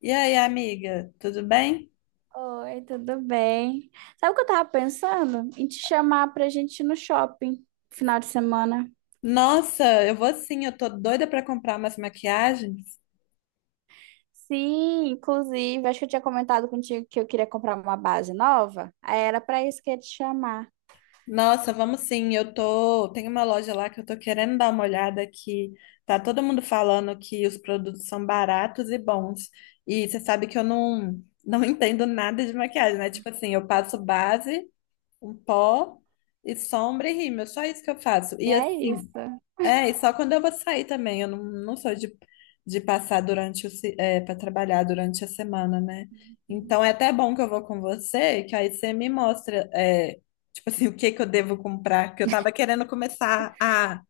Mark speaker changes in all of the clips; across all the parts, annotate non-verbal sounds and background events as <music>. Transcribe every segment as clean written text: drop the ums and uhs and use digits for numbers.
Speaker 1: E aí, amiga, tudo bem?
Speaker 2: Oi, tudo bem? Sabe o que eu tava pensando? Em te chamar pra gente ir no shopping final de semana.
Speaker 1: Nossa, eu vou sim, eu tô doida pra comprar umas maquiagens.
Speaker 2: Sim, inclusive, acho que eu tinha comentado contigo que eu queria comprar uma base nova. Aí era pra isso que eu ia te chamar.
Speaker 1: Nossa, vamos sim, eu tô. Tem uma loja lá que eu tô querendo dar uma olhada que tá todo mundo falando que os produtos são baratos e bons. E você sabe que eu não <laughs> entendo nada de maquiagem, né? Tipo assim, eu passo base, um pó e sombra e rímel, só isso que eu faço.
Speaker 2: E
Speaker 1: E
Speaker 2: é
Speaker 1: assim,
Speaker 2: isso.
Speaker 1: é, e só quando eu vou sair também. Eu não sou de passar durante o, para trabalhar durante a semana, né? Então é até bom que eu vou com você, que aí você me mostra, tipo assim, o que que eu devo comprar, que eu tava querendo começar a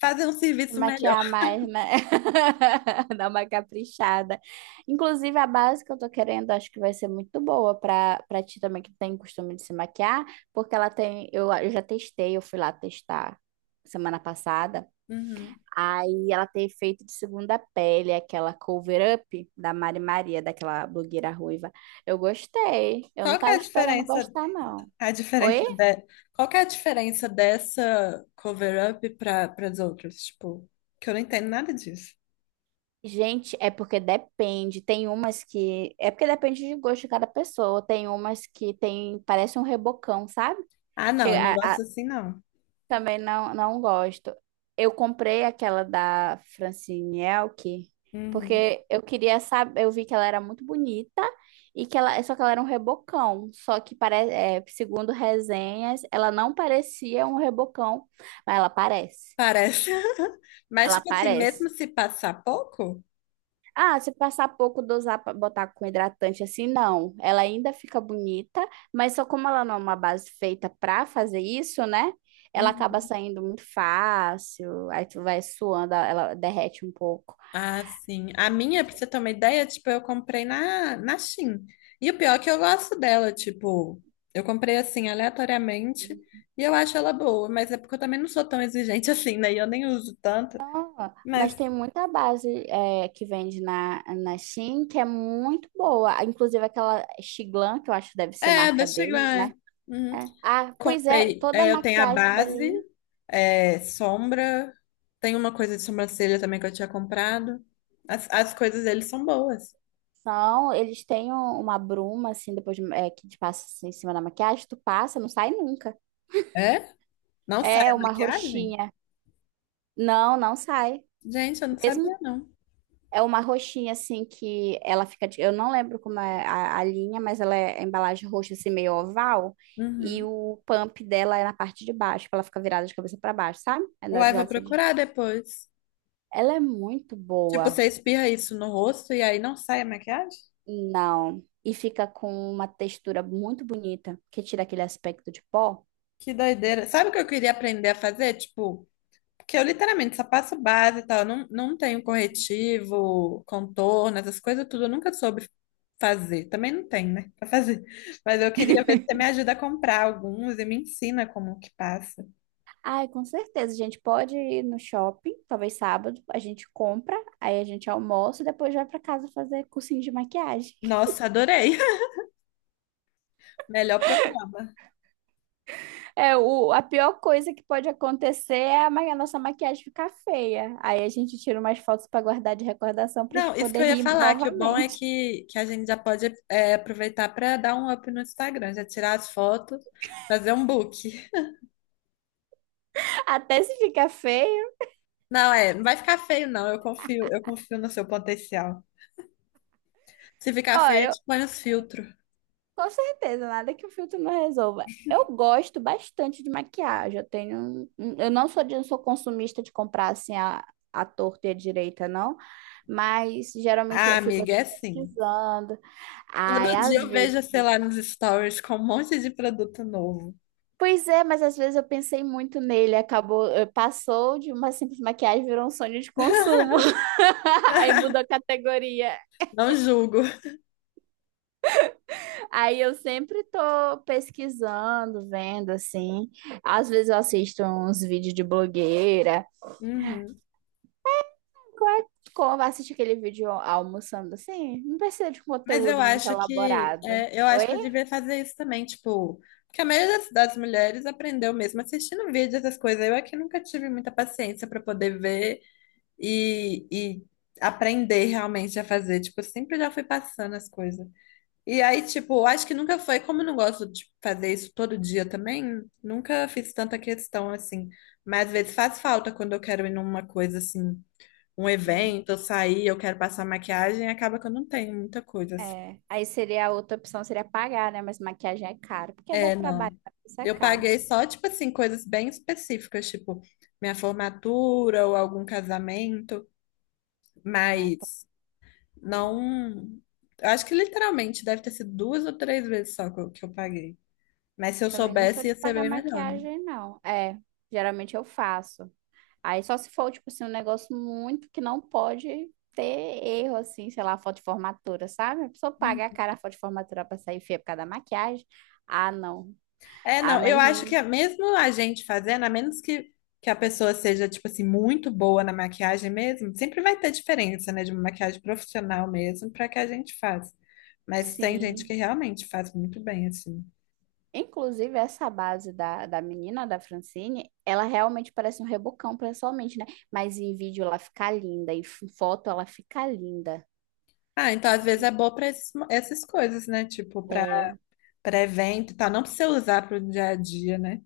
Speaker 1: fazer um
Speaker 2: Se
Speaker 1: serviço melhor.
Speaker 2: maquiar mais, né? <laughs> Dar uma caprichada. Inclusive, a base que eu tô querendo, acho que vai ser muito boa pra ti também que tem costume de se maquiar, porque ela tem. Eu já testei, eu fui lá testar semana passada.
Speaker 1: Uhum.
Speaker 2: Aí ela tem feito de segunda pele, aquela cover up da Mari Maria, daquela blogueira ruiva. Eu gostei. Eu
Speaker 1: Qual
Speaker 2: não
Speaker 1: que é
Speaker 2: tava
Speaker 1: a
Speaker 2: esperando
Speaker 1: diferença,
Speaker 2: gostar, não.
Speaker 1: a diferença
Speaker 2: Oi?
Speaker 1: de, qual que é a diferença dessa cover-up para as outras? Tipo, que eu não entendo nada disso.
Speaker 2: Gente, é porque depende. Tem umas que. É porque depende de gosto de cada pessoa. Tem umas que tem. Parece um rebocão, sabe?
Speaker 1: Ah, não, eu não
Speaker 2: Chega, a,
Speaker 1: gosto assim, não.
Speaker 2: também não gosto. Eu comprei aquela da Francine Elk,
Speaker 1: Uhum.
Speaker 2: porque eu queria saber, eu vi que ela era muito bonita e que ela, só que ela era um rebocão, só que parece, segundo resenhas, ela não parecia um rebocão, mas ela parece.
Speaker 1: Parece. <laughs> Mas,
Speaker 2: Ela
Speaker 1: tipo assim, mesmo
Speaker 2: parece.
Speaker 1: se passar pouco?
Speaker 2: Ah, se passar pouco, dosar para botar com hidratante assim, não. Ela ainda fica bonita, mas só como ela não é uma base feita para fazer isso, né? Ela acaba
Speaker 1: Uhum.
Speaker 2: saindo muito fácil, aí tu vai suando, ela derrete um pouco.
Speaker 1: Ah, sim. A minha, pra você ter uma ideia, tipo, eu comprei na Shein. E o pior é que eu gosto dela, tipo, eu comprei assim, aleatoriamente, e eu acho ela boa, mas é porque eu também não sou tão exigente <laughs> assim, né? E eu nem uso tanto.
Speaker 2: Então, mas
Speaker 1: Mas
Speaker 2: tem muita base é, que vende na Shein que é muito boa. Inclusive aquela Xiglan, que eu acho que deve ser
Speaker 1: é,
Speaker 2: marca
Speaker 1: deixa eu
Speaker 2: deles, né?
Speaker 1: ver. Uhum.
Speaker 2: É. Ah, pois é,
Speaker 1: Contei.
Speaker 2: toda a
Speaker 1: É, eu tenho a
Speaker 2: maquiagem dela.
Speaker 1: base, é, sombra. Tem uma coisa de sobrancelha também que eu tinha comprado. As coisas deles são boas.
Speaker 2: São, eles têm uma bruma, assim, é, que te passa assim, em cima da maquiagem, tu passa, não sai nunca.
Speaker 1: É? Não sai
Speaker 2: É
Speaker 1: a
Speaker 2: uma
Speaker 1: maquiagem?
Speaker 2: roxinha. Não, não sai.
Speaker 1: Gente, eu não
Speaker 2: Mesmo
Speaker 1: sabia, não.
Speaker 2: é uma roxinha, assim, que ela fica. Eu não lembro como é a linha, mas ela é a embalagem roxa, assim, meio oval. E
Speaker 1: Uhum.
Speaker 2: o pump dela é na parte de baixo, que ela fica virada de cabeça para baixo, sabe? É na
Speaker 1: Uai,
Speaker 2: horizontal.
Speaker 1: vou
Speaker 2: Assim.
Speaker 1: procurar depois.
Speaker 2: Ela é muito
Speaker 1: Tipo,
Speaker 2: boa.
Speaker 1: você espirra isso no rosto e aí não sai a maquiagem?
Speaker 2: Não. E fica com uma textura muito bonita, que tira aquele aspecto de pó.
Speaker 1: Que doideira. Sabe o que eu queria aprender a fazer? Tipo, porque eu literalmente só passo base e tal, eu não tenho corretivo, contorno, essas coisas tudo, eu nunca soube fazer. Também não tem, né, pra fazer. Mas eu queria ver se você me ajuda a comprar alguns e me ensina como que passa.
Speaker 2: Ai, com certeza. A gente pode ir no shopping, talvez sábado, a gente compra, aí a gente almoça e depois vai pra casa fazer cursinho de maquiagem.
Speaker 1: Nossa, adorei. <laughs> Melhor programa.
Speaker 2: É, o, a pior coisa que pode acontecer é a, a nossa maquiagem ficar feia. Aí a gente tira umas fotos pra guardar de recordação pra gente
Speaker 1: Não, isso que
Speaker 2: poder
Speaker 1: eu ia
Speaker 2: rir
Speaker 1: falar, que o bom é
Speaker 2: novamente.
Speaker 1: que a gente já pode aproveitar para dar um up no Instagram, já tirar as fotos, fazer um book.
Speaker 2: <laughs> Até se ficar feio.
Speaker 1: Não, é, não vai ficar feio, não. Eu confio no seu potencial. Se ficar
Speaker 2: Ó,
Speaker 1: feio, a
Speaker 2: eu,
Speaker 1: gente põe os filtros.
Speaker 2: Com certeza, nada que o filtro não resolva. Eu gosto bastante de maquiagem. Eu tenho, eu não sou, não sou consumista de comprar assim a torta e a direita, não. Mas geralmente
Speaker 1: Ah,
Speaker 2: eu fico
Speaker 1: amiga,
Speaker 2: assim,
Speaker 1: é assim.
Speaker 2: pesquisando.
Speaker 1: Todo
Speaker 2: Ai,
Speaker 1: dia
Speaker 2: às
Speaker 1: eu
Speaker 2: vezes.
Speaker 1: vejo, sei lá, nos stories com um monte de produto novo.
Speaker 2: Pois é, mas às vezes eu pensei muito nele, acabou, passou de uma simples maquiagem, virou um sonho de consumo.
Speaker 1: <laughs>
Speaker 2: <laughs> Aí mudou a categoria.
Speaker 1: Não julgo.
Speaker 2: Aí eu sempre tô pesquisando, vendo assim. Às vezes eu assisto uns vídeos de blogueira.
Speaker 1: Uhum.
Speaker 2: Como assistir aquele vídeo almoçando assim? Não precisa de
Speaker 1: Mas eu
Speaker 2: conteúdo muito
Speaker 1: acho que
Speaker 2: elaborado.
Speaker 1: é, eu acho
Speaker 2: Oi?
Speaker 1: que eu devia fazer isso também, tipo, porque a maioria das mulheres aprendeu mesmo assistindo vídeos, essas coisas. Eu é que nunca tive muita paciência para poder ver e aprender realmente a fazer. Tipo, eu sempre já fui passando as coisas. E aí, tipo, acho que nunca foi, como eu não gosto de fazer isso todo dia também, nunca fiz tanta questão assim. Mas às vezes faz falta quando eu quero ir numa coisa assim, um
Speaker 2: Hum,
Speaker 1: evento, eu sair, eu quero passar maquiagem, acaba que eu não tenho muita coisa assim.
Speaker 2: É. Aí seria a outra opção, seria pagar, né? Mas maquiagem é caro, porque dá
Speaker 1: É,
Speaker 2: trabalho,
Speaker 1: não.
Speaker 2: isso é
Speaker 1: Eu
Speaker 2: caro.
Speaker 1: paguei só, tipo assim, coisas bem específicas, tipo minha formatura ou algum casamento,
Speaker 2: É, tá.
Speaker 1: mas não. Eu acho que literalmente deve ter sido duas ou três vezes só que eu paguei. Mas se eu
Speaker 2: Também não sou
Speaker 1: soubesse,
Speaker 2: de
Speaker 1: ia ser
Speaker 2: pagar
Speaker 1: bem melhor,
Speaker 2: maquiagem, não. É, geralmente eu faço. Aí só se for, tipo assim, um negócio muito que não pode ter erro, assim, sei lá, foto de formatura, sabe? A pessoa
Speaker 1: né?
Speaker 2: paga a cara a foto de formatura pra sair feia por causa da maquiagem. Ah, não.
Speaker 1: É,
Speaker 2: Ah,
Speaker 1: não, eu
Speaker 2: mas
Speaker 1: acho que
Speaker 2: em-
Speaker 1: é mesmo a gente fazendo, a menos que a pessoa seja, tipo assim, muito boa na maquiagem mesmo, sempre vai ter diferença, né, de uma maquiagem profissional mesmo para que a gente faz. Mas tem gente que
Speaker 2: sim.
Speaker 1: realmente faz muito bem, assim.
Speaker 2: Inclusive, essa base da menina, da Francine, ela realmente parece um rebocão, pessoalmente, né? Mas em vídeo ela fica linda, em foto ela fica linda.
Speaker 1: Ah, então às vezes é boa para essas coisas, né, tipo, para
Speaker 2: É,
Speaker 1: para evento e tal, não precisa usar para o dia a dia, né?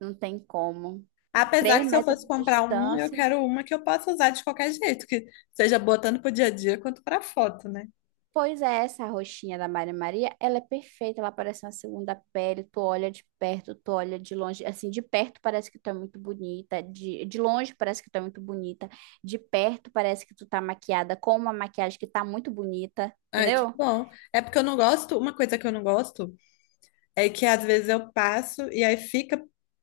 Speaker 2: não tem como.
Speaker 1: Apesar
Speaker 2: Três
Speaker 1: que se eu
Speaker 2: metros
Speaker 1: fosse
Speaker 2: de
Speaker 1: comprar uma, eu
Speaker 2: distância.
Speaker 1: quero uma que eu possa usar de qualquer jeito, que seja boa tanto para o dia a dia quanto para foto, né?
Speaker 2: Pois é, essa roxinha da Maria Maria, ela é perfeita, ela parece uma segunda pele, tu olha de perto, tu olha de longe, assim, de perto parece que tu é muito bonita, de longe parece que tu é muito bonita, de perto parece que tu tá maquiada com uma maquiagem que tá muito bonita,
Speaker 1: Ai, que
Speaker 2: entendeu?
Speaker 1: bom. É porque eu não gosto, uma coisa que eu não gosto é que às vezes eu passo e aí fica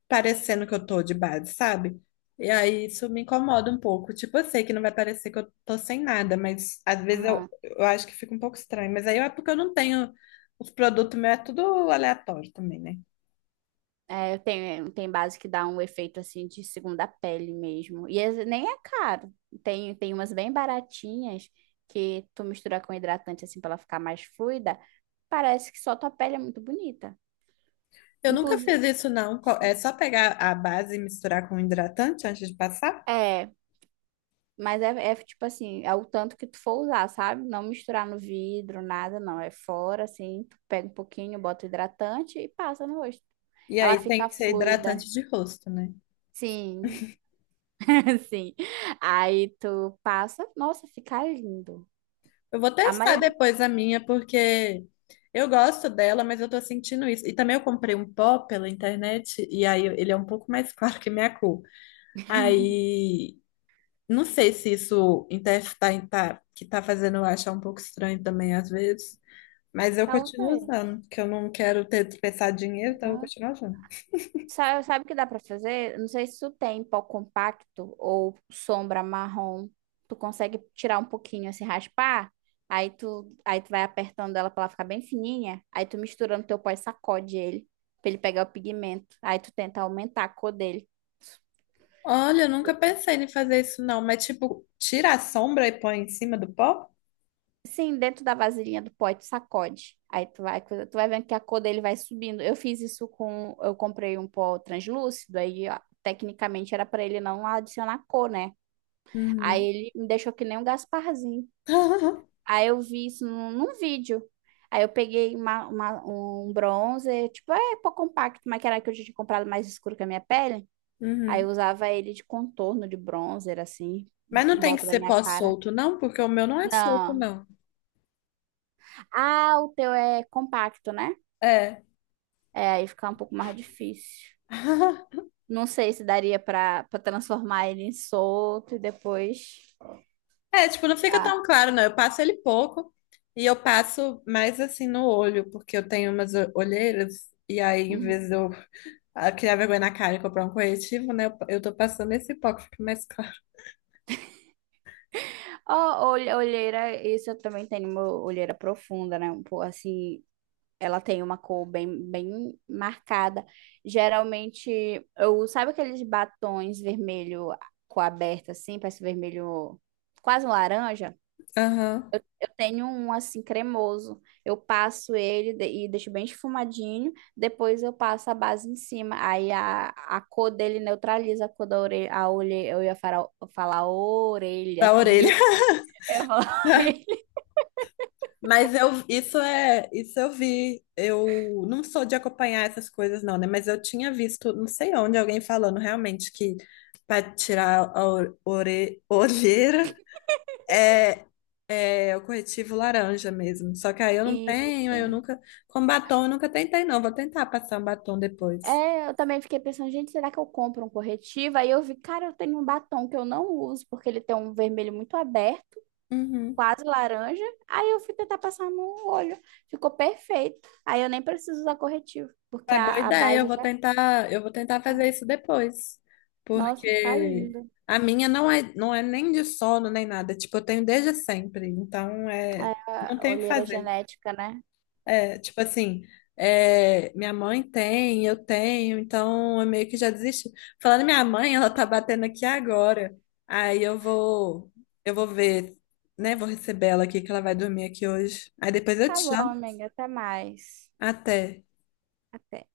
Speaker 1: parecendo que eu tô de base, sabe? E aí isso me incomoda um pouco. Tipo, eu sei que não vai parecer que eu tô sem nada, mas às vezes eu,
Speaker 2: Aham.
Speaker 1: eu acho que fica um pouco estranho. Mas aí é porque eu não tenho. Os produtos meus é tudo aleatório também, né?
Speaker 2: É, tem, tem base que dá um efeito, assim, de segunda pele mesmo, e esse nem é caro, tem, tem umas bem baratinhas que tu mistura com hidratante, assim, pra ela ficar mais fluida, parece que só tua pele é muito bonita.
Speaker 1: Eu nunca fiz
Speaker 2: Inclusive,
Speaker 1: isso, não. É só pegar a base e misturar com hidratante antes de passar.
Speaker 2: é, mas é, é tipo assim, é o tanto que tu for usar, sabe? Não misturar no vidro, nada, não. É fora, assim, tu pega um pouquinho, bota hidratante e passa no rosto.
Speaker 1: E
Speaker 2: Ela
Speaker 1: aí tem
Speaker 2: fica
Speaker 1: que ser
Speaker 2: fluida.
Speaker 1: hidratante de rosto, né?
Speaker 2: Sim, <laughs> sim. Aí tu passa, nossa, fica lindo.
Speaker 1: Eu vou
Speaker 2: A
Speaker 1: testar
Speaker 2: maioria,
Speaker 1: depois a minha, porque eu gosto dela, mas eu tô sentindo isso. E também eu comprei um pó pela internet, e aí ele é um pouco mais <laughs> claro que minha cor. Aí, não sei se isso que tá fazendo eu achar um pouco estranho também às vezes. Mas eu continuo
Speaker 2: talvez.
Speaker 1: usando, que eu não quero ter desperdiçado dinheiro, então eu vou continuar usando.
Speaker 2: Sabe, o que dá pra fazer? Não sei se tu tem pó compacto ou sombra marrom. Tu consegue tirar um pouquinho, assim, raspar. Aí tu vai apertando ela pra ela ficar bem fininha. Aí tu mistura no teu pó e sacode ele, pra ele pegar o pigmento. Aí tu tenta aumentar a cor dele.
Speaker 1: Olha, eu nunca pensei em fazer isso não, mas tipo, tira a sombra e põe em cima do pó?
Speaker 2: Sim, dentro da vasilhinha do pó, aí tu sacode. Aí tu vai, tu vai vendo que a cor dele vai subindo. Eu fiz isso com... Eu comprei um pó translúcido, aí... ó, tecnicamente era pra ele não adicionar cor, né? Aí
Speaker 1: Uhum.
Speaker 2: ele me deixou que nem um Gasparzinho.
Speaker 1: <laughs>
Speaker 2: Aí eu vi isso num vídeo. Aí eu peguei um bronzer, tipo, é pó compacto, mas que era que eu já tinha comprado mais escuro que a minha pele. Aí eu
Speaker 1: Uhum.
Speaker 2: usava ele de contorno de bronzer, assim,
Speaker 1: Mas não
Speaker 2: em
Speaker 1: tem que
Speaker 2: volta da
Speaker 1: ser
Speaker 2: minha cara.
Speaker 1: pós-solto, não, porque o meu não é solto,
Speaker 2: Não.
Speaker 1: não.
Speaker 2: Ah, o teu é compacto, né?
Speaker 1: É.
Speaker 2: É, aí fica um pouco mais difícil.
Speaker 1: <laughs>
Speaker 2: Não sei se daria pra para transformar ele em solto e depois.
Speaker 1: É, tipo, não fica
Speaker 2: Ah.
Speaker 1: tão claro, não. Eu passo ele pouco e eu passo mais assim no olho, porque eu tenho umas olheiras e aí, em
Speaker 2: Uhum.
Speaker 1: vez de eu criar vergonha na cara e comprar um corretivo, né, eu tô passando esse pouco, fica mais claro.
Speaker 2: Ó, olheira, isso eu também tenho uma olheira profunda, né? Um pouco assim, ela tem uma cor bem, bem marcada. Geralmente, eu, sabe aqueles batons vermelho com aberta assim, parece vermelho, quase um laranja?
Speaker 1: Aham.
Speaker 2: Eu tenho um assim cremoso. Eu passo ele e deixo bem esfumadinho, depois eu passo a base em cima. Aí a cor dele neutraliza a cor da orelha, eu ia falar, falar orelha,
Speaker 1: Da
Speaker 2: tu viu?
Speaker 1: orelha.
Speaker 2: Eu ia falar <laughs>
Speaker 1: <laughs>
Speaker 2: orelha.
Speaker 1: Mas eu, isso é, isso eu vi. Eu não sou de acompanhar essas coisas, não, né? Mas eu tinha visto, não sei onde, alguém falando realmente que para tirar a olheira é, é o corretivo laranja mesmo. Só que aí eu não tenho, aí eu
Speaker 2: Isso.
Speaker 1: nunca. Com batom eu nunca tentei, não. Vou tentar passar um batom depois.
Speaker 2: É, eu também fiquei pensando, gente, será que eu compro um corretivo? Aí eu vi, cara, eu tenho um batom que eu não uso, porque ele tem um vermelho muito aberto,
Speaker 1: Uhum.
Speaker 2: quase laranja. Aí eu fui tentar passar no olho, ficou perfeito. Aí eu nem preciso usar corretivo, porque
Speaker 1: É boa
Speaker 2: a
Speaker 1: ideia,
Speaker 2: base já.
Speaker 1: eu vou tentar fazer isso depois,
Speaker 2: Nossa, fica
Speaker 1: porque
Speaker 2: lindo.
Speaker 1: a minha não é nem de sono nem nada, tipo, eu tenho desde sempre, então é,
Speaker 2: É,
Speaker 1: não
Speaker 2: a
Speaker 1: tenho o que
Speaker 2: olheira
Speaker 1: fazer.
Speaker 2: genética, né?
Speaker 1: É, tipo assim, é, minha mãe tem, eu tenho, então eu meio que já desisti. Falando em minha mãe, ela tá batendo aqui agora. Aí eu vou ver, né, vou receber ela aqui que ela vai dormir aqui hoje. Aí depois eu te
Speaker 2: Tá bom,
Speaker 1: chamo.
Speaker 2: amiga, até mais.
Speaker 1: Até.
Speaker 2: Até.